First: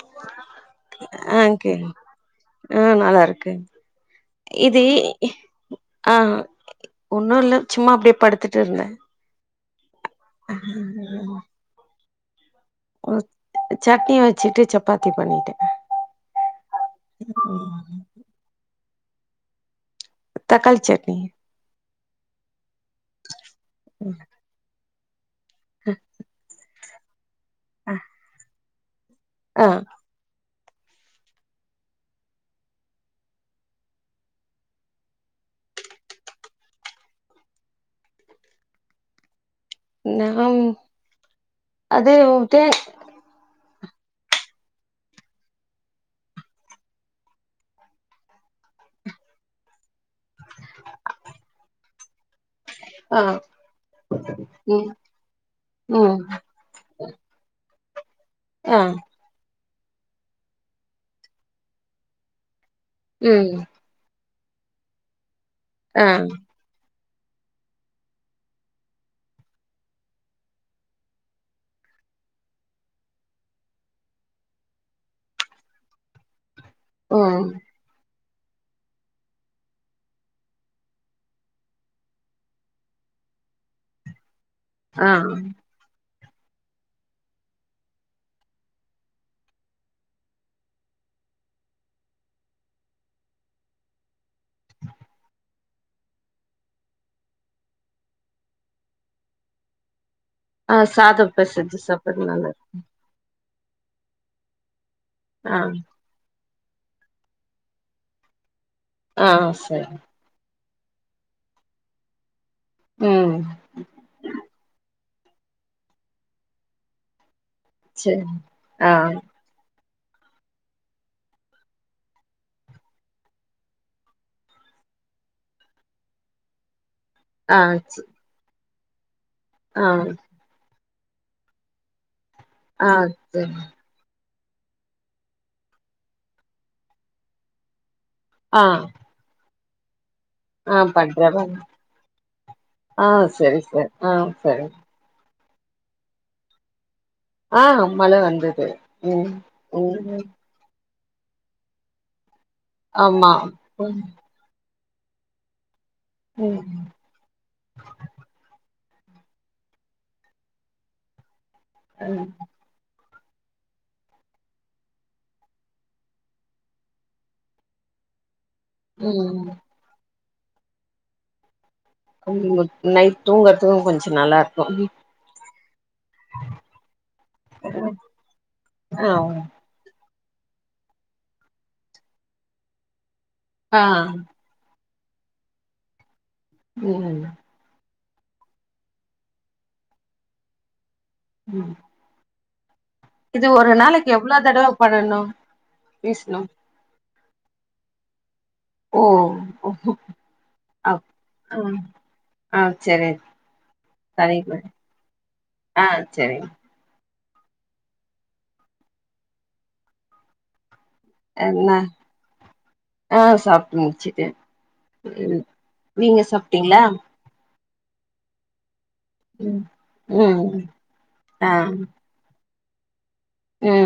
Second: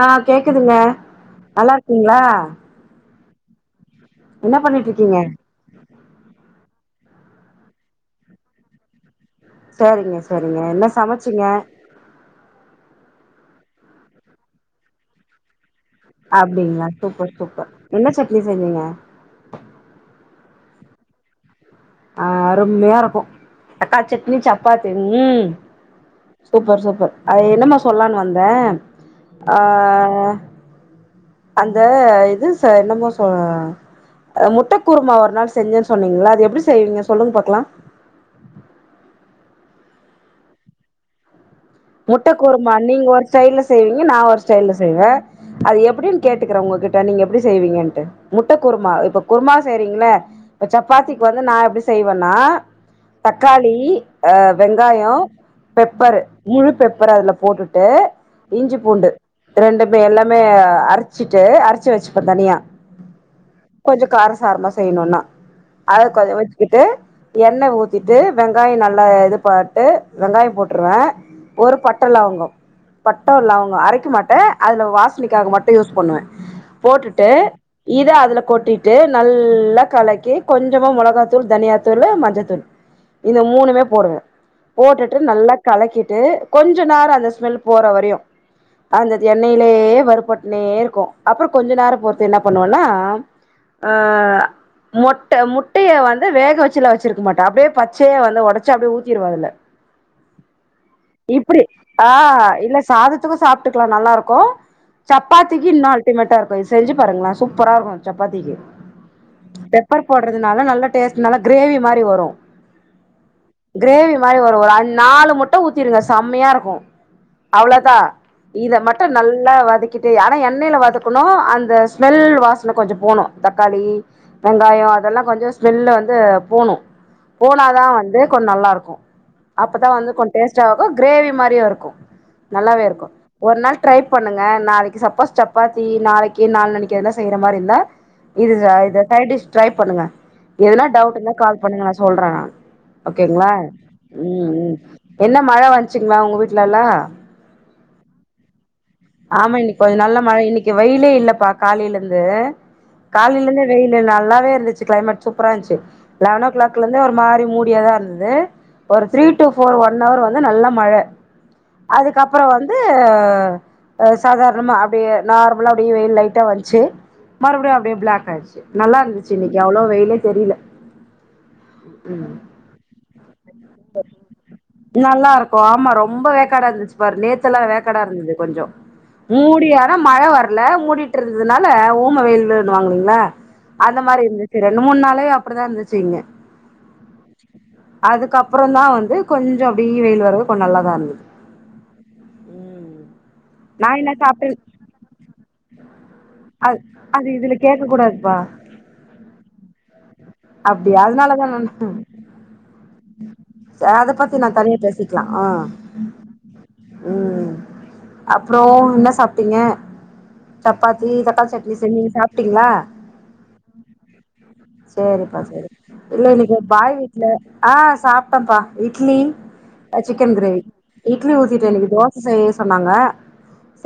ஆ கேக்குதுங்க அ கே நல்லா இருக்கீங்களா ம் நல்லா இருக்கு என்ன இது பண்ணிட்டு இருக்கீங்க அன் ஒன்னும் இல்ல சும்மா அப்டியே படுத்துட்டு இருந்தன் சரிங்க சரிங்க என்ன சமச்சிங்க ம் சட்னி வச்சுட்டு சப்பாத்தி பண்ணிட்டேன் அப்டிங்ளா சூப்பர் சூப்பர் என்ன சட்னி செஞ்சிங்க. தக்காளி சட்னி அ அருமையா இருக்கும் தக்காளி சட்னி சப்பாத்தி உம். சூப்பர் சூப்பர் அது என்னமா சொல்லான்னு வந்த அ ஆ அந்த இது என்னமோ சொ அ முட்ட குருமா ஒரு நாள் செஞ்சன்னு சொன்னிங்ளா அது எப்டி செ [unintelligible] செய்வீங்க சொல்லுங்க பாக்லாம் ந உம் முட்ட குருமா நீங்க ஒரு ஸ்டைல்ல செய்வீங்க நா ஒரு ஸ்டைல்ல செய்வன் அது எப்டின்னு கேட்டுக்கற உங்க கிட்ட நீங்க எப்டி செய்வீங்கன்ட்டு முட்ட குருமா இப்ப குரும செய்றீங்ள இப்ப சப்பாத்திக்கு வந்து நா எப்டி செய்வ னா ஆ தக்காளி அ ம் வெங்காயம் ம் பெப்பரு தூள் பெப்பர்ர அதுல போட்டுட்டு இஞ்சி ஆ பூண்டு ரெண்டுமே எல்லாமே அரச்சிட்டு அரச்சு வச்சுப்பென் தனியா ம் கொஞ்ஜோ கார காரமா செய்ணுனா அத ஆ கொ வெச்சுக்கிட்டு எண்ணெ ஊத்திட்டு வெங்காயம் நல்லா இது பாட்டு வெங்காயம் போட்டுருவன் ஒரு பட்டலவங்கொ பட்ட லவங்கம் அரைக்க மாட்ட அதுல வாஷ்னைக்காக மட்டு யூஸ் பண்ணுவன் போட்டுட்டு ம் இத அதுல கொட்டிட்டு நல்லா கலக்கி கொஞ்சமா மொளகாத்தூள் தனியாத்தூளு மஞ்சத்தூள் இந்த மூணுமே போடுவே ஆ போட்டுட்டு நல்லா கலக்கிட் ட்டு கொஞ்சோ நேரோ அந்த ஸ்மெல் போற வரையு அந்தது எண்ணெயிலயே வறுபட்னே இருக்கும் அப்புறம் கொஞ்ச நேரோ பொறுத்து என்ன பண்ணுவனா அன் மொட்ட முட்டைய வந்து வேக வச்சு வச்சிருக்க மாட்ட அப்டியே பச்சைய வந்து ஒடச்சு அப்டியே ஊத்திருவ அதுல ஆ சாதோ இப்டி பெசஞ்சு அ சாப்றது நல்லா இல்ல சாதத்துக்கும் சாப் ட்கலாம் நல்லா இருக்கும் ஆ சப்பாத்திக்கு இன்னும் அல்டிமேட்டா இருக்கு செஞ்சு பாருங்களே சூப்பரா இருக்கும் சப்பாத்திக்கு ஆ சரி பெப்பர் போடுறதுனால நல்ல டேஸ்ட் நல்ல கிரேவி மாரி வரும் ம் கிரேவி மாரி வரும் ஒரு அ நாலு முட் ட்ட ஊத்திருங்க செம்மையா இருக்கும் அவ்ளோதா சரி இத ஆ மட்டு நல்லா வதக் ட்டு ஆனா எண்ணெயில வதக்கணும் அந்த ஸ்மெல் வாசன கொஞ்சோ போணும் தக்காளி வெங்காயொ அதெல்லா கொஞ்சோ ஸ்மெல்ல வந்து போணு ஆ போனாதான் வந்து கொஞ் நல்லா இருக்கும் ஆ அப்பதா வந்து கொஞ் பாக்க கிரேவி மாரியு இருக்கும். நல்லாவே ஆ இருக்கும். சரி ஒரு நாள் ட்ரை பண்ணுங்க நாளைக்கு சப்போஸ் சப்பாத்தி நாளைக்கு நாள் நாளைக்கு எதுனா செய்ற மாரி இருந்தா இது ஆ ச இது சைடிஷ் டிரை பண்ணுங்க. ஆ எதுனா டவுட் பண்றே இருந்தா பாரு கால் பண்ணுங்க நா சொல்றேன் நானு. ஆ ஓகேங்களா சரி சரி ஆ ம் சரி ம் என்ன மழ வந்ச்சுங்களா உங்க வீட்லெல்லா ஆ மழ வந்தது ம் ஆமா இன்னைக்கு கொஞ்ச நல்ல ம் மழ இன்னைக்கு வெயிலே இல்லப்பா காலையிலேருந்து ஆமா காலையிலேருந்து ம் வெயிலு நல்லாவே இருந்துச்சு கிளைமேட் சூப்பரா இருந்துச்சு லெவன் ஓ ம் கிளாக்லேருந்தே ஒரு மாறி மூடியேதா இருந்தது ஒரு த்ரீ டு ஃபோர் ஒன்னவர் வந்து நல்ல மழ ம் அதுக்கப்பற வந்து ஆ ஆ சாதாரணமா அப்படியே நார்மலா அப்டியே வெயில் லைட்டா வந்ச்சு மறுபடியு அப்படியே பிளாக் ஆயிடுச்சு நல்லா இருந்துச்சு ம் இன்னைக்கு அவ்ளோவா வெயிலே தெரியல [unintelligible] நைட் தூங்கிறதுக்கும் கொஞ்ச நல்லாருக்கும் நல்லாருக்கும் ஆ ஆமா ரொம்ப வேக்காடா இருந்துச்சு பாரு நேத்துல்லாம் வேக்காடா இருந்துது கொஞ்ச ஆ மூடியானா மழ வர்ல மூடிட்டு இருந்ததுனால ஊம வெயில்னுவாங்க இல்லீங்களா ஆ அந்த மாரி இருந்துச்சு இந்த மூனு நாளாவே அப்டிதா இருந்துச்சு இங்க ம் அதுக்கப்புறந்தா வந்து கொஞ்ச அப்டியே வெயில் வரவு கொஞ்ச நல்லாதா இருந்தது ம் ம் இது ஒரு நா நாளைக்கு என்ன எவ்வளோ சாப்ட்டே தடவ பண்ணணு பேசணு அது அது இதுல கேக்கக்கூடாதுப்பா ஓ அப்டியா அப் அதுனாலதா நா ம் ஆ சரி சேர் அத பத்தி நா சரிங்க தனியா பேசிக்கலா ஆ ம் அப்புறம் என்ன சாப்ட்டீங்க சப்பாத்தி தக்காளி என்ன சட்னி செஞ்சு நீங்க சாப்ட்டீங்களா ஆ சாப்ட்டு முடிச்சுட்டே செரிப்பா ம் செரி நீங்க இல்ல இன்னைக்கு ஒரு சாப்ட்டீங்களா பாய் வீட்ல ஆ சாப்ட்டப்பா இட்லி ம் ஆ சிக்கன் ம் கிரேவி இட்லி ஆ ஊத்திட்ட இன்னைக்கு தோச செய்ய சொன்னாங்க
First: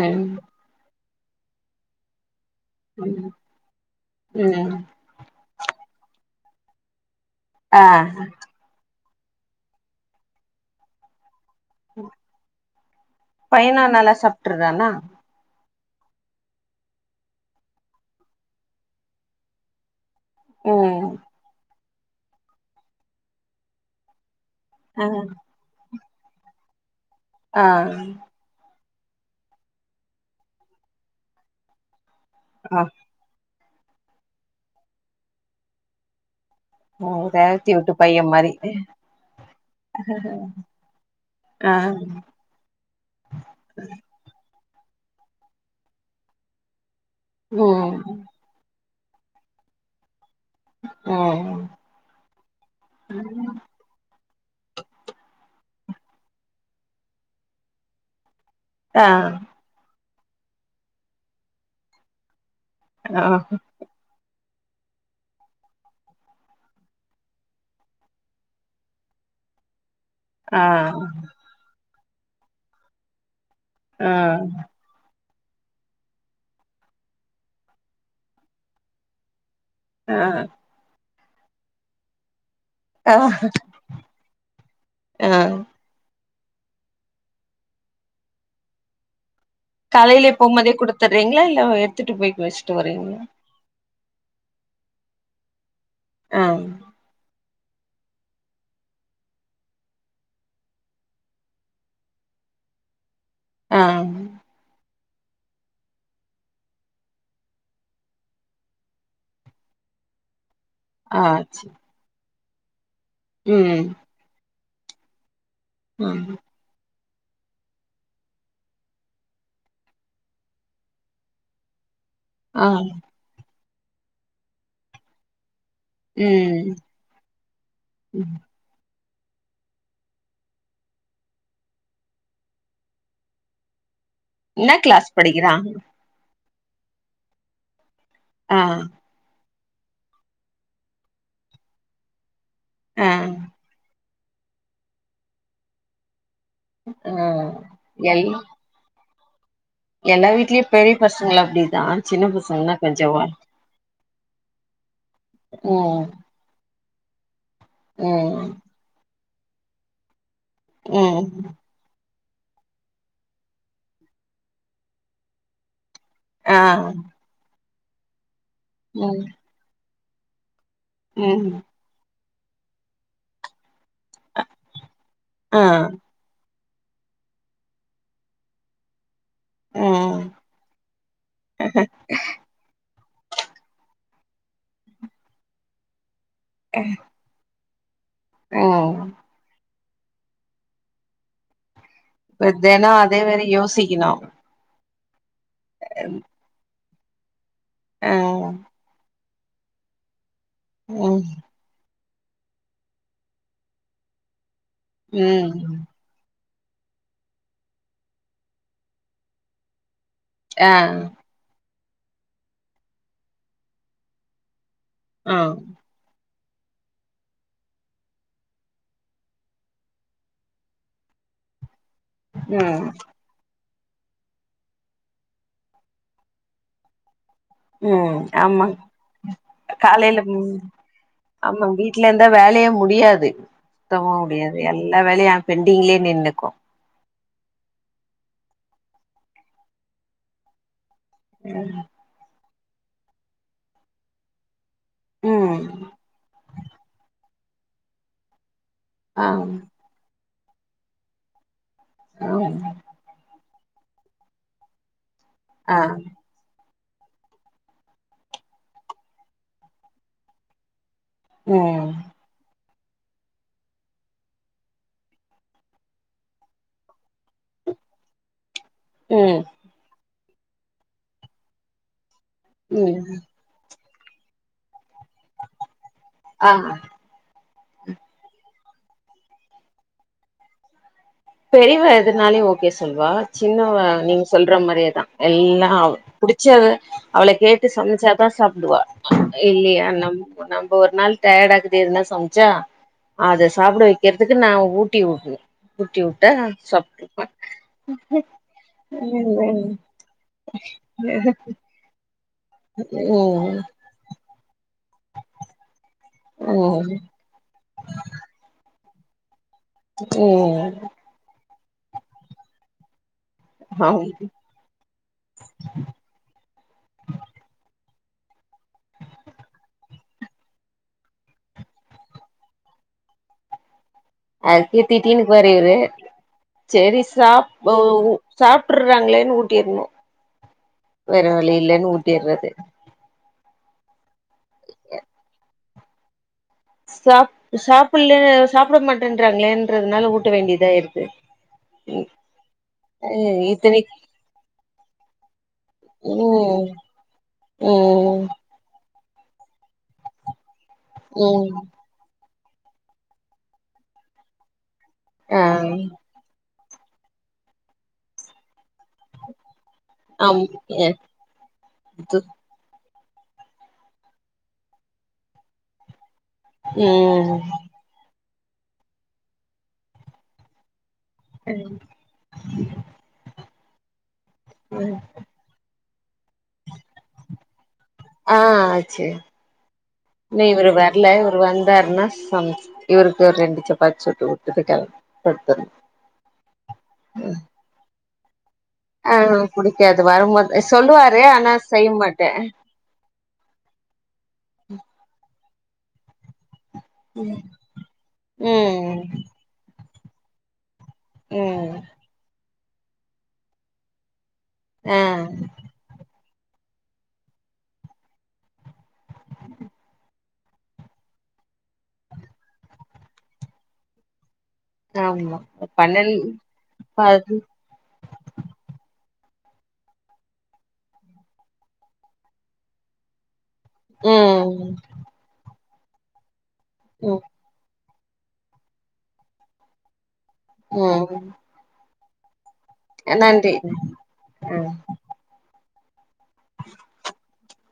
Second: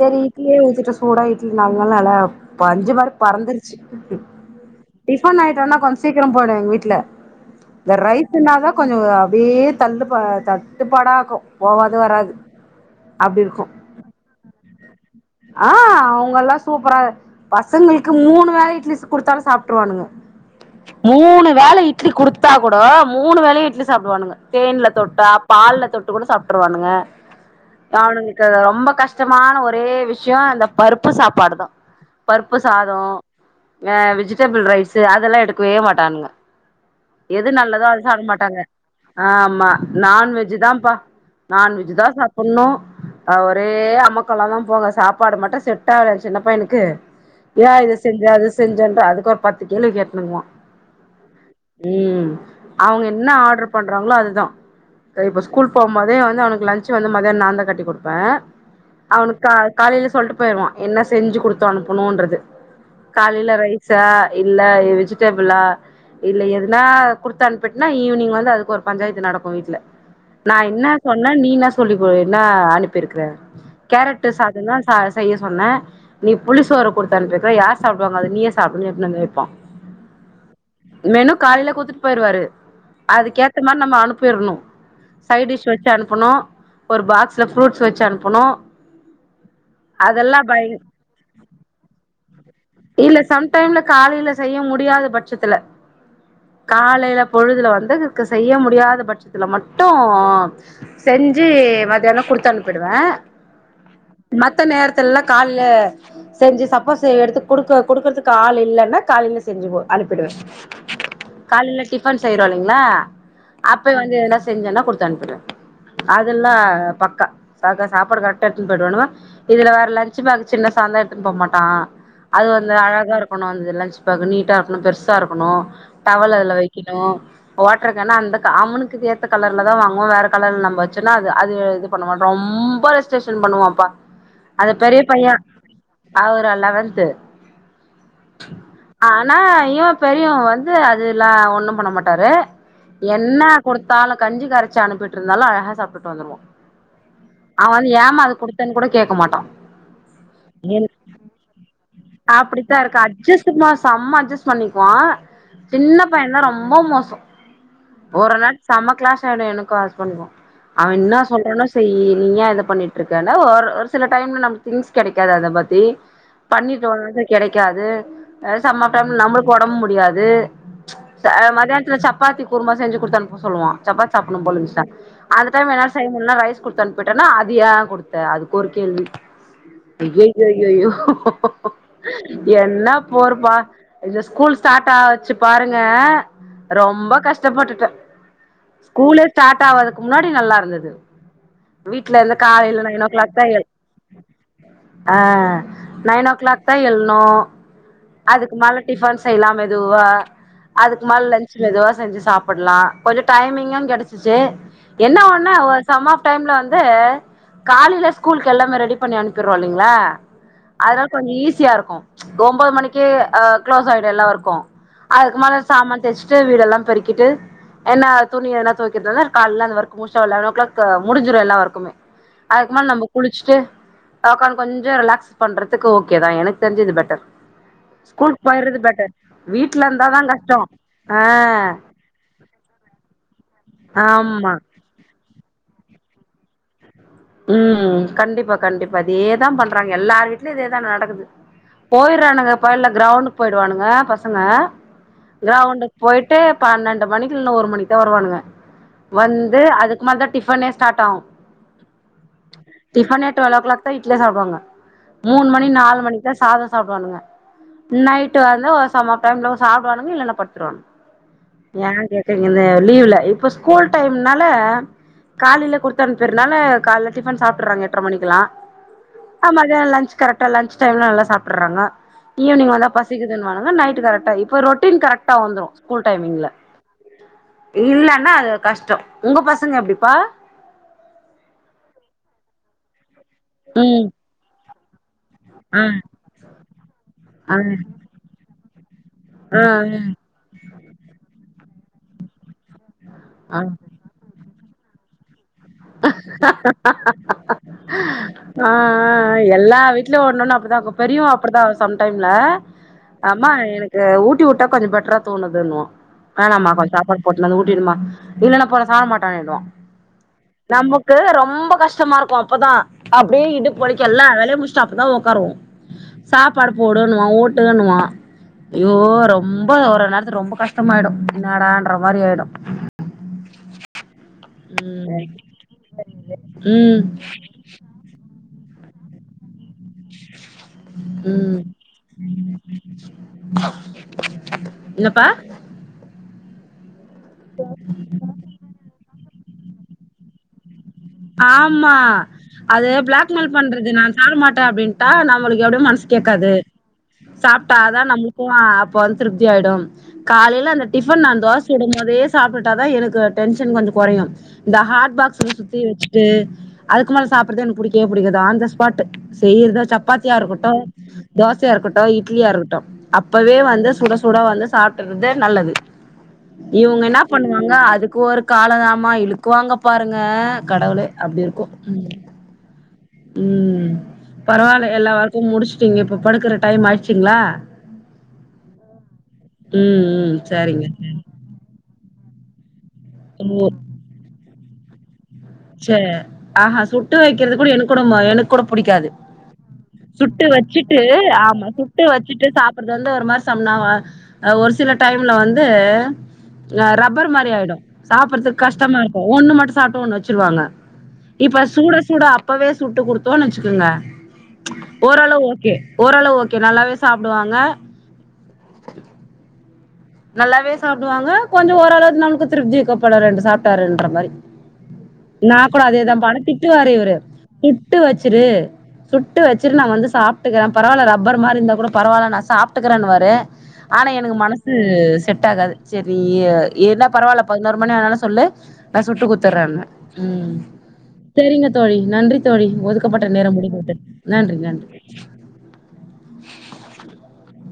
செரி இட்லியே ஊத்திட்ட சூடா இட்லி நால் நாளா நல்ல பஞ்சு மாரி ம் பறந்துருச்சு ம் டிஃபன் ஐயிட்டோனா கொஞ்ச சீக்கிர போய்டு எங்க வீட்ல ஆ இந்த ரைஸ்ஸுன்னாதா கொஞ்ச அப்டியே தள்ளுப்பா தட்டுப்பாடா இருக்கும் போவாது வராது அப்டி இருக்கும் பையனு நல்லா சாப்ட்டுறானா ஆ அவுங்கல்லா சூப்பரா பசங்களுக்கு மூணு வேளையு இட்லி குடுத்தாலு ஸ் சாப்ட்டுருவானுங்க ம் மூணு வேள இட்லி குடுத்தா கூடோ மூணு வேளையு இட்லி சாப்டுவானுங்க தேன்ல ஆ தொட்டா பால்ல தொட்டு கூட சாப்ட்டுருவானுங்க ஆ அவனுங்களுக்கு ரொம்ப கஷ்டமான ஒரே விஷ்ய அந்த பருப்பு சாப்பாடுதா பருப்பு ஆ சாதோ ஆ வெஜிடபிள் ரைஸு அதெல்லா எடுக்கவே மாட்டானுங்க ஓ எது ரேவதி நல்லதோ வீட்டு அது பைய சாப்ட மாரி மாட்டானுங்க ஆ ஆமா நாண்வெஜ்ஜு தான்ப்பா ஆ நாண்வெஜ்ஜுதா சாப்புட்ணு ஆ ஒரே அமக்கலந்தா போங்க சாப்பாடு மட்டு செட்டாலச்சின்னப்பா எனக்கு ஏன் இது ம் செஞ்ச அது செஞ்சன் அதுக்கு ஒரு பத்து கேள்வி கேட்னுக்குவா ம் ம் அவுங்க என்ன ஆர்டர் பண்றாங்களோ அதுதா செரி இப்ப ஸ்கூல் போம் போதே வந்து அவனுக்கு லன்ச்சு வந்து மதியான நான்தா கட்டி குடுப்ப ஆ ஆ அவனுக்கு கா காலைல சொல்ட்டு போயிருவா என்ன செஞ்சு குடுத்தோம் அனுப்பணுன்றது ஆ காலைல ரைஸா இல்ல வெஜு டெபுலா இல்ல எதுனா குடுத் அனுப்பிட்டேனா ஈவ்னிங் வந்து அதுக்கு ஒரு பஞ்சாயத்து நடக்கும் வீட்ல நா ஆ என்ன சொன்ன நீ என்ன சொல்லி கு என்ன அனுப்பிருக்குற ஆ கேரட்டு சாதன்னா சா செய்ய சொன்ன நீ புளி சோர குடுத்தனுப்பிருக்க யார் சாப்டுவங்க அத நீயே சாப்டுனு எடுத்துனு வந்து வெப்பான் ஆஹ் மேனு காலில குத்துட்டு போயிருவாரு ஆ அதுக்கேத்த மாரி நம்ம அனுப்பிர்ணும் ஆ சைட் டிஷ் வச்சு அனுப்பணு ஒரு பாக்ஸ்ல ஃப்ரூட்ஸ் வச்சு அன்ப்பனு காலையிலே அதெல்லாம் போம்போதே பயங் குடுத்துட்றீங்களா இல்ல எடுத்துட்டு போய் வச்சுட்டு வரீங்களா இல்ல சம்டைம்ல காலில செய்ய முடியாது பட்சத்துல ஆ காலையிலப் பொழுதுல வந்து க்கு செய்ய முடியாத பட்சத்துல மட்டும் செஞ்சி மத்தியானோ குத்து அனுப்பிடுவே அஹ் த்தெல்லா கால்லே செஞ்சி சப்போஸு எடுத்து குடுக்க குடுக்கறதுக்கு ஆள் இல்லன்னா காலில செஞ்சிபோ அனுப்பிடுவே ஆ ச்சி காலையில டிஃபன் செய்றோ இல்லிங்களா அப்வே வந்து எதனா செஞ்சன்னா குடுத்து அனுப்பிடுவ ம் அதுல்லா பக் கா சாகா சாப்பாடு கரெக்டா எடுத்துன் போயிடுவானுகோ இதுல வேற லஞ்சு பேக் சின்னஸாந்தா எடுத்துன்னு போ மாட்டா அது ஆ வந்து அழகா இருக்கணும் அந்த லஞ்சு பேகு நீட்டா இருக்கணு பெர்சா இருக்கணு டவல் அதுல ம் வைக்கணு வோட்டருக்கேனு அந்தக அவனுக்கு குகேத் த கலர்ல தான் வாங்குவோ வேற கலர்ல நம்ப வச்சுன்னா அது அது இது பண்ணமாட் ரொம்ப ரெஸ்ரேஷன் பண்ணுவாப்பா என்ன அது பெரிய கிளாஸ் பைய படிக்கிறா அவுரா லெவன்து அஹ் ஆஹ் இவ பெரியவ வந்து அதுல்லா ஒண்ணும் பண்ண மாட்டாரு ஆ என்ன குடுத்தாலு கஞ்சி கரைச்சி அனுப்பிட்டுருந்தாலும் அழகா சாப்ட்டுட்டு வந்துருவா ஆ அவ வந்து ஏமா எல் அத குடுத்தன்னு கூடக் கேக்க மாட்டா எல்லா வீட்லயும் என் பெரிய பசங்கலப்டிதான் சின்ன பசங்கனா அப்டித்தா கொஞ்ச இருக்கா வாள் அட்ஜஸ்ட்மா செம்ம அட்ஜஸ்ட் பண்ணிக்குவான் சின்ன ம் பையன்தா ரொம்ப மோசோம் ஒரு ம் நாள் செம்ம கிளாஸ் ஆயிடும் எனக்கும் ஹஸ்பண்ட்கோ அவன் இன்னா ம் சொல்றன்னோ செய்யி நீ ஏன் இத பண்ணிட்டுருக்கனா ஒர் ஒரு சில டைம்ல நம்க் திங்ஸ் கிடைக்காது அத பத்தி ஆ பண்ணிட்டோணு கெடைக்காது ஹ சம்மாப் டைம்ல ம் நம்ளுக் வொடம்பு முடியாது ச ம் மத்யானத்துல சப்பாத்தி குருமா செஞ்சு குடுத்தனுப்ப சொல்லுவா சப்பாத் சாப்பன்னு போலருந்சினா அந்த ஆ டைம் என்னால செய் முட்லனா ரைஸ் குடுத்து அனுப்பிட்டன்னா அது ஏன் குடுத்த அதுக்கு ஒரு கேள்வி ம் அய்யய்யய்யோ என்னாப் பா இந்த ஸ்கூல் ஸ்டார்ட் ஆச்சு பாருங்க ரொம்ப கஷ்டப்பட்டுட்ட ம் ஸ்கூலே ஸ்டார்ட் ஆவாதுக்கு முன்னாடி நல்லா இருந்தது வீட்லந்து இப்ப காலையில தெனோ நைன் ஓ அதே கிளாக் மாரி தான் எழ் யோசிக்கணு அஹ் நைன் ஓ கிளாக் தான் எழ்னோ ஆ அதுக்கு மேல டிபன்ஸ் செய்லா மெதுவா அதுக்கு மேல ம் லஞ்சு மெதுவா செஞ்சு ஸ் சாப்பட்லா கொஞ்சோ டைமிங்கோ கிடைச்சிச்சு என்னா ஒண்ணு ம் சம் ஆப் டைம்ல வந்து து காலையில ஸ்கூலு எல்லாமே ரெடி பண்ணி அனுப்பிர்ரோ இல்லிங்களா ஆ அதனால கொஞ்சோ ஈஸியா இருக்கோ ஒன்போது மணிக்கே அஹ் க்ளோஸ் ஆயிடு எல்லா வொர்க்கோ ஆ அதுக்கு மேல சாமான் தேச்சுட்டு வீடு எல்லாம் பெருக்கிட்டு என்ன துணி எதன தோய்க்கர்தானா கால்ல அந்த வொர்க்கு முஷ்டோ லெவன் ஓ கிளாக்கு முடிஞ்ரும் எல்லா வொருக்குமே அதுக்கு ம் முன்ன நம்ப குளிச்சுட்டு வொக்கான் கொஞ்சோ ரிலாக்ஸ் பண்றதுக்கு ஓகே தா எனக்கு தெரிஞ்சு இது பெட்டர் உம் ஸ்கூலுக்கு ஆமா போயிறது பெட்டர் வீட்ல இருந்தாதா காலையில ம் கஷ்டோ ஆ ஆமா வீட்டுல இருந்தா வேலையும் முடியாது சுத்தமா ஆமா முடியாது எல்லா வேலையும் பெண்டிங்லயே நின்னுக்கும் உம் கண்டிப்பா கண்டிப்பா இதேதா பண்றாங்க எல்லார் வீட்லயும் இதேதா நடக் குது போய்யிறானுங்கப்பா இல்ல கிரௌண்டுக் போயிடுவானுங்க பசங்க ம் கிரௌண்டுக்கு போயிட்டு பன்னெண்டு மணிக்கு இல்னா ஒரு மணிக்குதா வருவானுங்க ஆ வந்து அதுக்கு மேல் தா டிஃபன்னே ஸ்டார்ட் ஆவும் ஆ டிஃபனே டுவல் ஓ கிளாக் தான் இட்லியே சாப்புடுவாங்க மூண் மணி ஆ நாலு மணி சாதோ சாப்டுவானுங்க நைட்டு வந்து ஒரு சம் ஆப் டைம்ல சாப்டுவானுங்க இல்லனா படுத்துருவானுக ம் ஏ கேட்டிங்கனு லீவ்ல இப்ப ஸ்கூல் டைம்னால காலில குடுத்தன்ப்பிர்னால கால்ல டிஃபன் சாப்ட்டிர்றாங்க எட்ர மணிக்குலா ம் அ மதியான லஞ்ச் கரட்டா லஞ்ச் டைம்ல நல்லா சாப்ட்டிர்றாங்க ஈவ்னிங் வந்தா ம் பசிக்குதுன்வாங்க இல்னா நைட்டு கரட்டா இப்ப ரொட் டின் கரட்டா வந்துரு ஸ்கூல் டைம்ல ஆ இல்லனா அது கஷ்ட உங்க பசங்க எப்டிப்பா பெரியவ எதுனாலியு ஓகே சொல்வா சின்னவ ம் நீங்க சொல்ற மாரியே எல்லா ஆ அவ புடிச்சது அவளை ஆ கேட்டு சம்ச்சாதா சாப்பிடுவா இல்லியா ஆ நம் இப்ப நம்ம ஒரு நாள் டயடாகு து எதுனா சம்ச்சா அத ஆ சாப்பிட வைக்கிறதுக்கு நா ஊட்டி வுட்னு ஊட்டி வுட்டா ஆ சப்டுபா ஆ எல்லா வீட்லு ஒன்னொன்னு அப்டிதா இக்கு பெரியவ ம் அப்டிதா சம்டைம் ல அம்மா எனக்கு ஊட்டி வுட்டா கொஞ்ச பெட்ரா தோணுதுனுவா வேணாமா கொஞ்ச சாப்பாடு போட்டுனு வந்து ஊட்டிவிடுமா இல்லனா போ நா சாப்ப மாட்டேனிடுவா ம் நமக்கு ரொம்ப கஷ்டமாருக்கு அப்பதா அப்டியே இடுப்பு வலிக்கு ஆம் எல்லா வேலையு முஸ்டு அப்பதா ஒக்காருவோ சாப்பாடு போடுணுவா ஊட்டுணுவா ஐயோ ரொம்ப ஒரு நேரத்துக்கு ரொம்ப கஷ்டமாய்டு என்னாடான்ற மாரியாய்டு [inaudible] அதுக்கே திட்டீனு இப்பாரு இவ்ரு சேரி ம் சாப்பவு சாப்டர்றாங்ளேன்னு ஊட்டிர்ணு வேற வழி ம் இல்லன்னு ஊட்டிர்றது என்னப்பா சா சாப்பில்ல சாப்ட மாட்டேன்றாங்களேன்றதனா ல ஊட்ட வேண்டியதாருக் ஆமா அது ம் பிளாக்மெயில் பண்றது இத்தனைக்கு நா சாப்ட மாட்டே அப்டின்டா நம்ளுக்கு எப்டியு மன்சு கேக்காது ம் சாப்டாதா ம் நமுக்கு அப் இப்ப வந் திருப்தியாயிடு காலைல அந்த டிஃபன் நான் ம் தோஸ் சுடும் போதே சாப்டுட்டாதா எனக்கு டென்ஷன் கொஞ்ச கொறையு இந்த ஹாட் பாக்ஸ் ஆ சுத்தி வச்சுட்டு அதுக்கு மேல சாப்பிறது என்க்கு புடிக்கவே புடிக்காது ஆன் த ஸ்பாட்டு செய்யறதா சப்பாத்தியா ஆம் இருக்கட்டு தோசையா இருக்கட்டு எத்து இட்லியாருக்கட்டு அப்பவே வந்து சுட சுட வந்து சாப்பிட்டறது நல்லது இவுங்க என்னாப் ம் பண்ணுவாங்க அதுக்கு ஒரு காலதாம இழுக்குவாங்க பாருங்க கடவுளே அப்டி இருக்கு ம் பரவால்ல ம் எல்லா ஒர்க்கு முடிஸ்டிங்க இப்ப படுக்கற டைம்மாய்ச்சுங்ளா ஆ சேரி ம் ம் நீ இவரு சரிங்க வர்ல இவரு வந்தாருன்னா சம் இவருக்கு ஒரு ரெண்டு சப்பாத்தி சுட்டு வுட்டுட்டு கெளம் படுத்துர்ணு சேர் ஆஹா சுட்டு வைக்கிறது கூட எனக்கு கூட ம் எனக்கு கூட புடிக்காது ஆ புடிக்காது சுட்டு வரும்போது வச்சுட்டு சொல்லுவாரு ஆனா ஆமா செய்ய சுட்டு மாட்டே வச்சுட்டு சாப்றது வந்து ஒரு மாரி சம்னா ஒரு சில டைம்ல வந் து அ ரப்பர் மாரியாய்டு சாப்புர்றதுக் ம் கஷ்டமாருக்கு ஒன்னு மட்டு சாப்டு ஒன்னு வச் ச்ருவாங்க இப்ப ம் சூட சுட அப்பவே சுட்டு குடுத்தோன்னுச்சுக்கோங்க ஆ ஓரளவு ஓகே ஓரளவு ஓகே நல்லாவே சாப்டுவாங்க நல்லாவே சாப்டுவாங்க கொஞ்ச ஓரளவுக்கு நமக்கு திருப்தி இக்குபோல ரெண்டு சாப்ட்டாருன்ற மாரி ஆமா நா கூட பன்னெண் அதேதாபா ஆனா திட்டுவாரு இவரு பது சுட்டு வச்சிரு சுட்டு வச்சுரு நா வந்து சாப்ட்டுக்கற பரவால ரப்பர் மாரி இந்தா கூட பரவால நா சாப்ட்டுக்றேன்னுவாரு ஆனா எனக்கு ம் மனசு செட்டாகாது சரி நீ என்னாப் ம் பரவால்ல பதினொரு மணி ஆனாலு சொல்லு நா சுட்டு குத்துறன்னுவ உம் ம் சரிங்க தோழி நன்றித் தோழி ஒதுக்கப்பட்ட நன்றி நேரம் முடிந்துவிட்டு நன்றி ம் நன்றி [inaudible]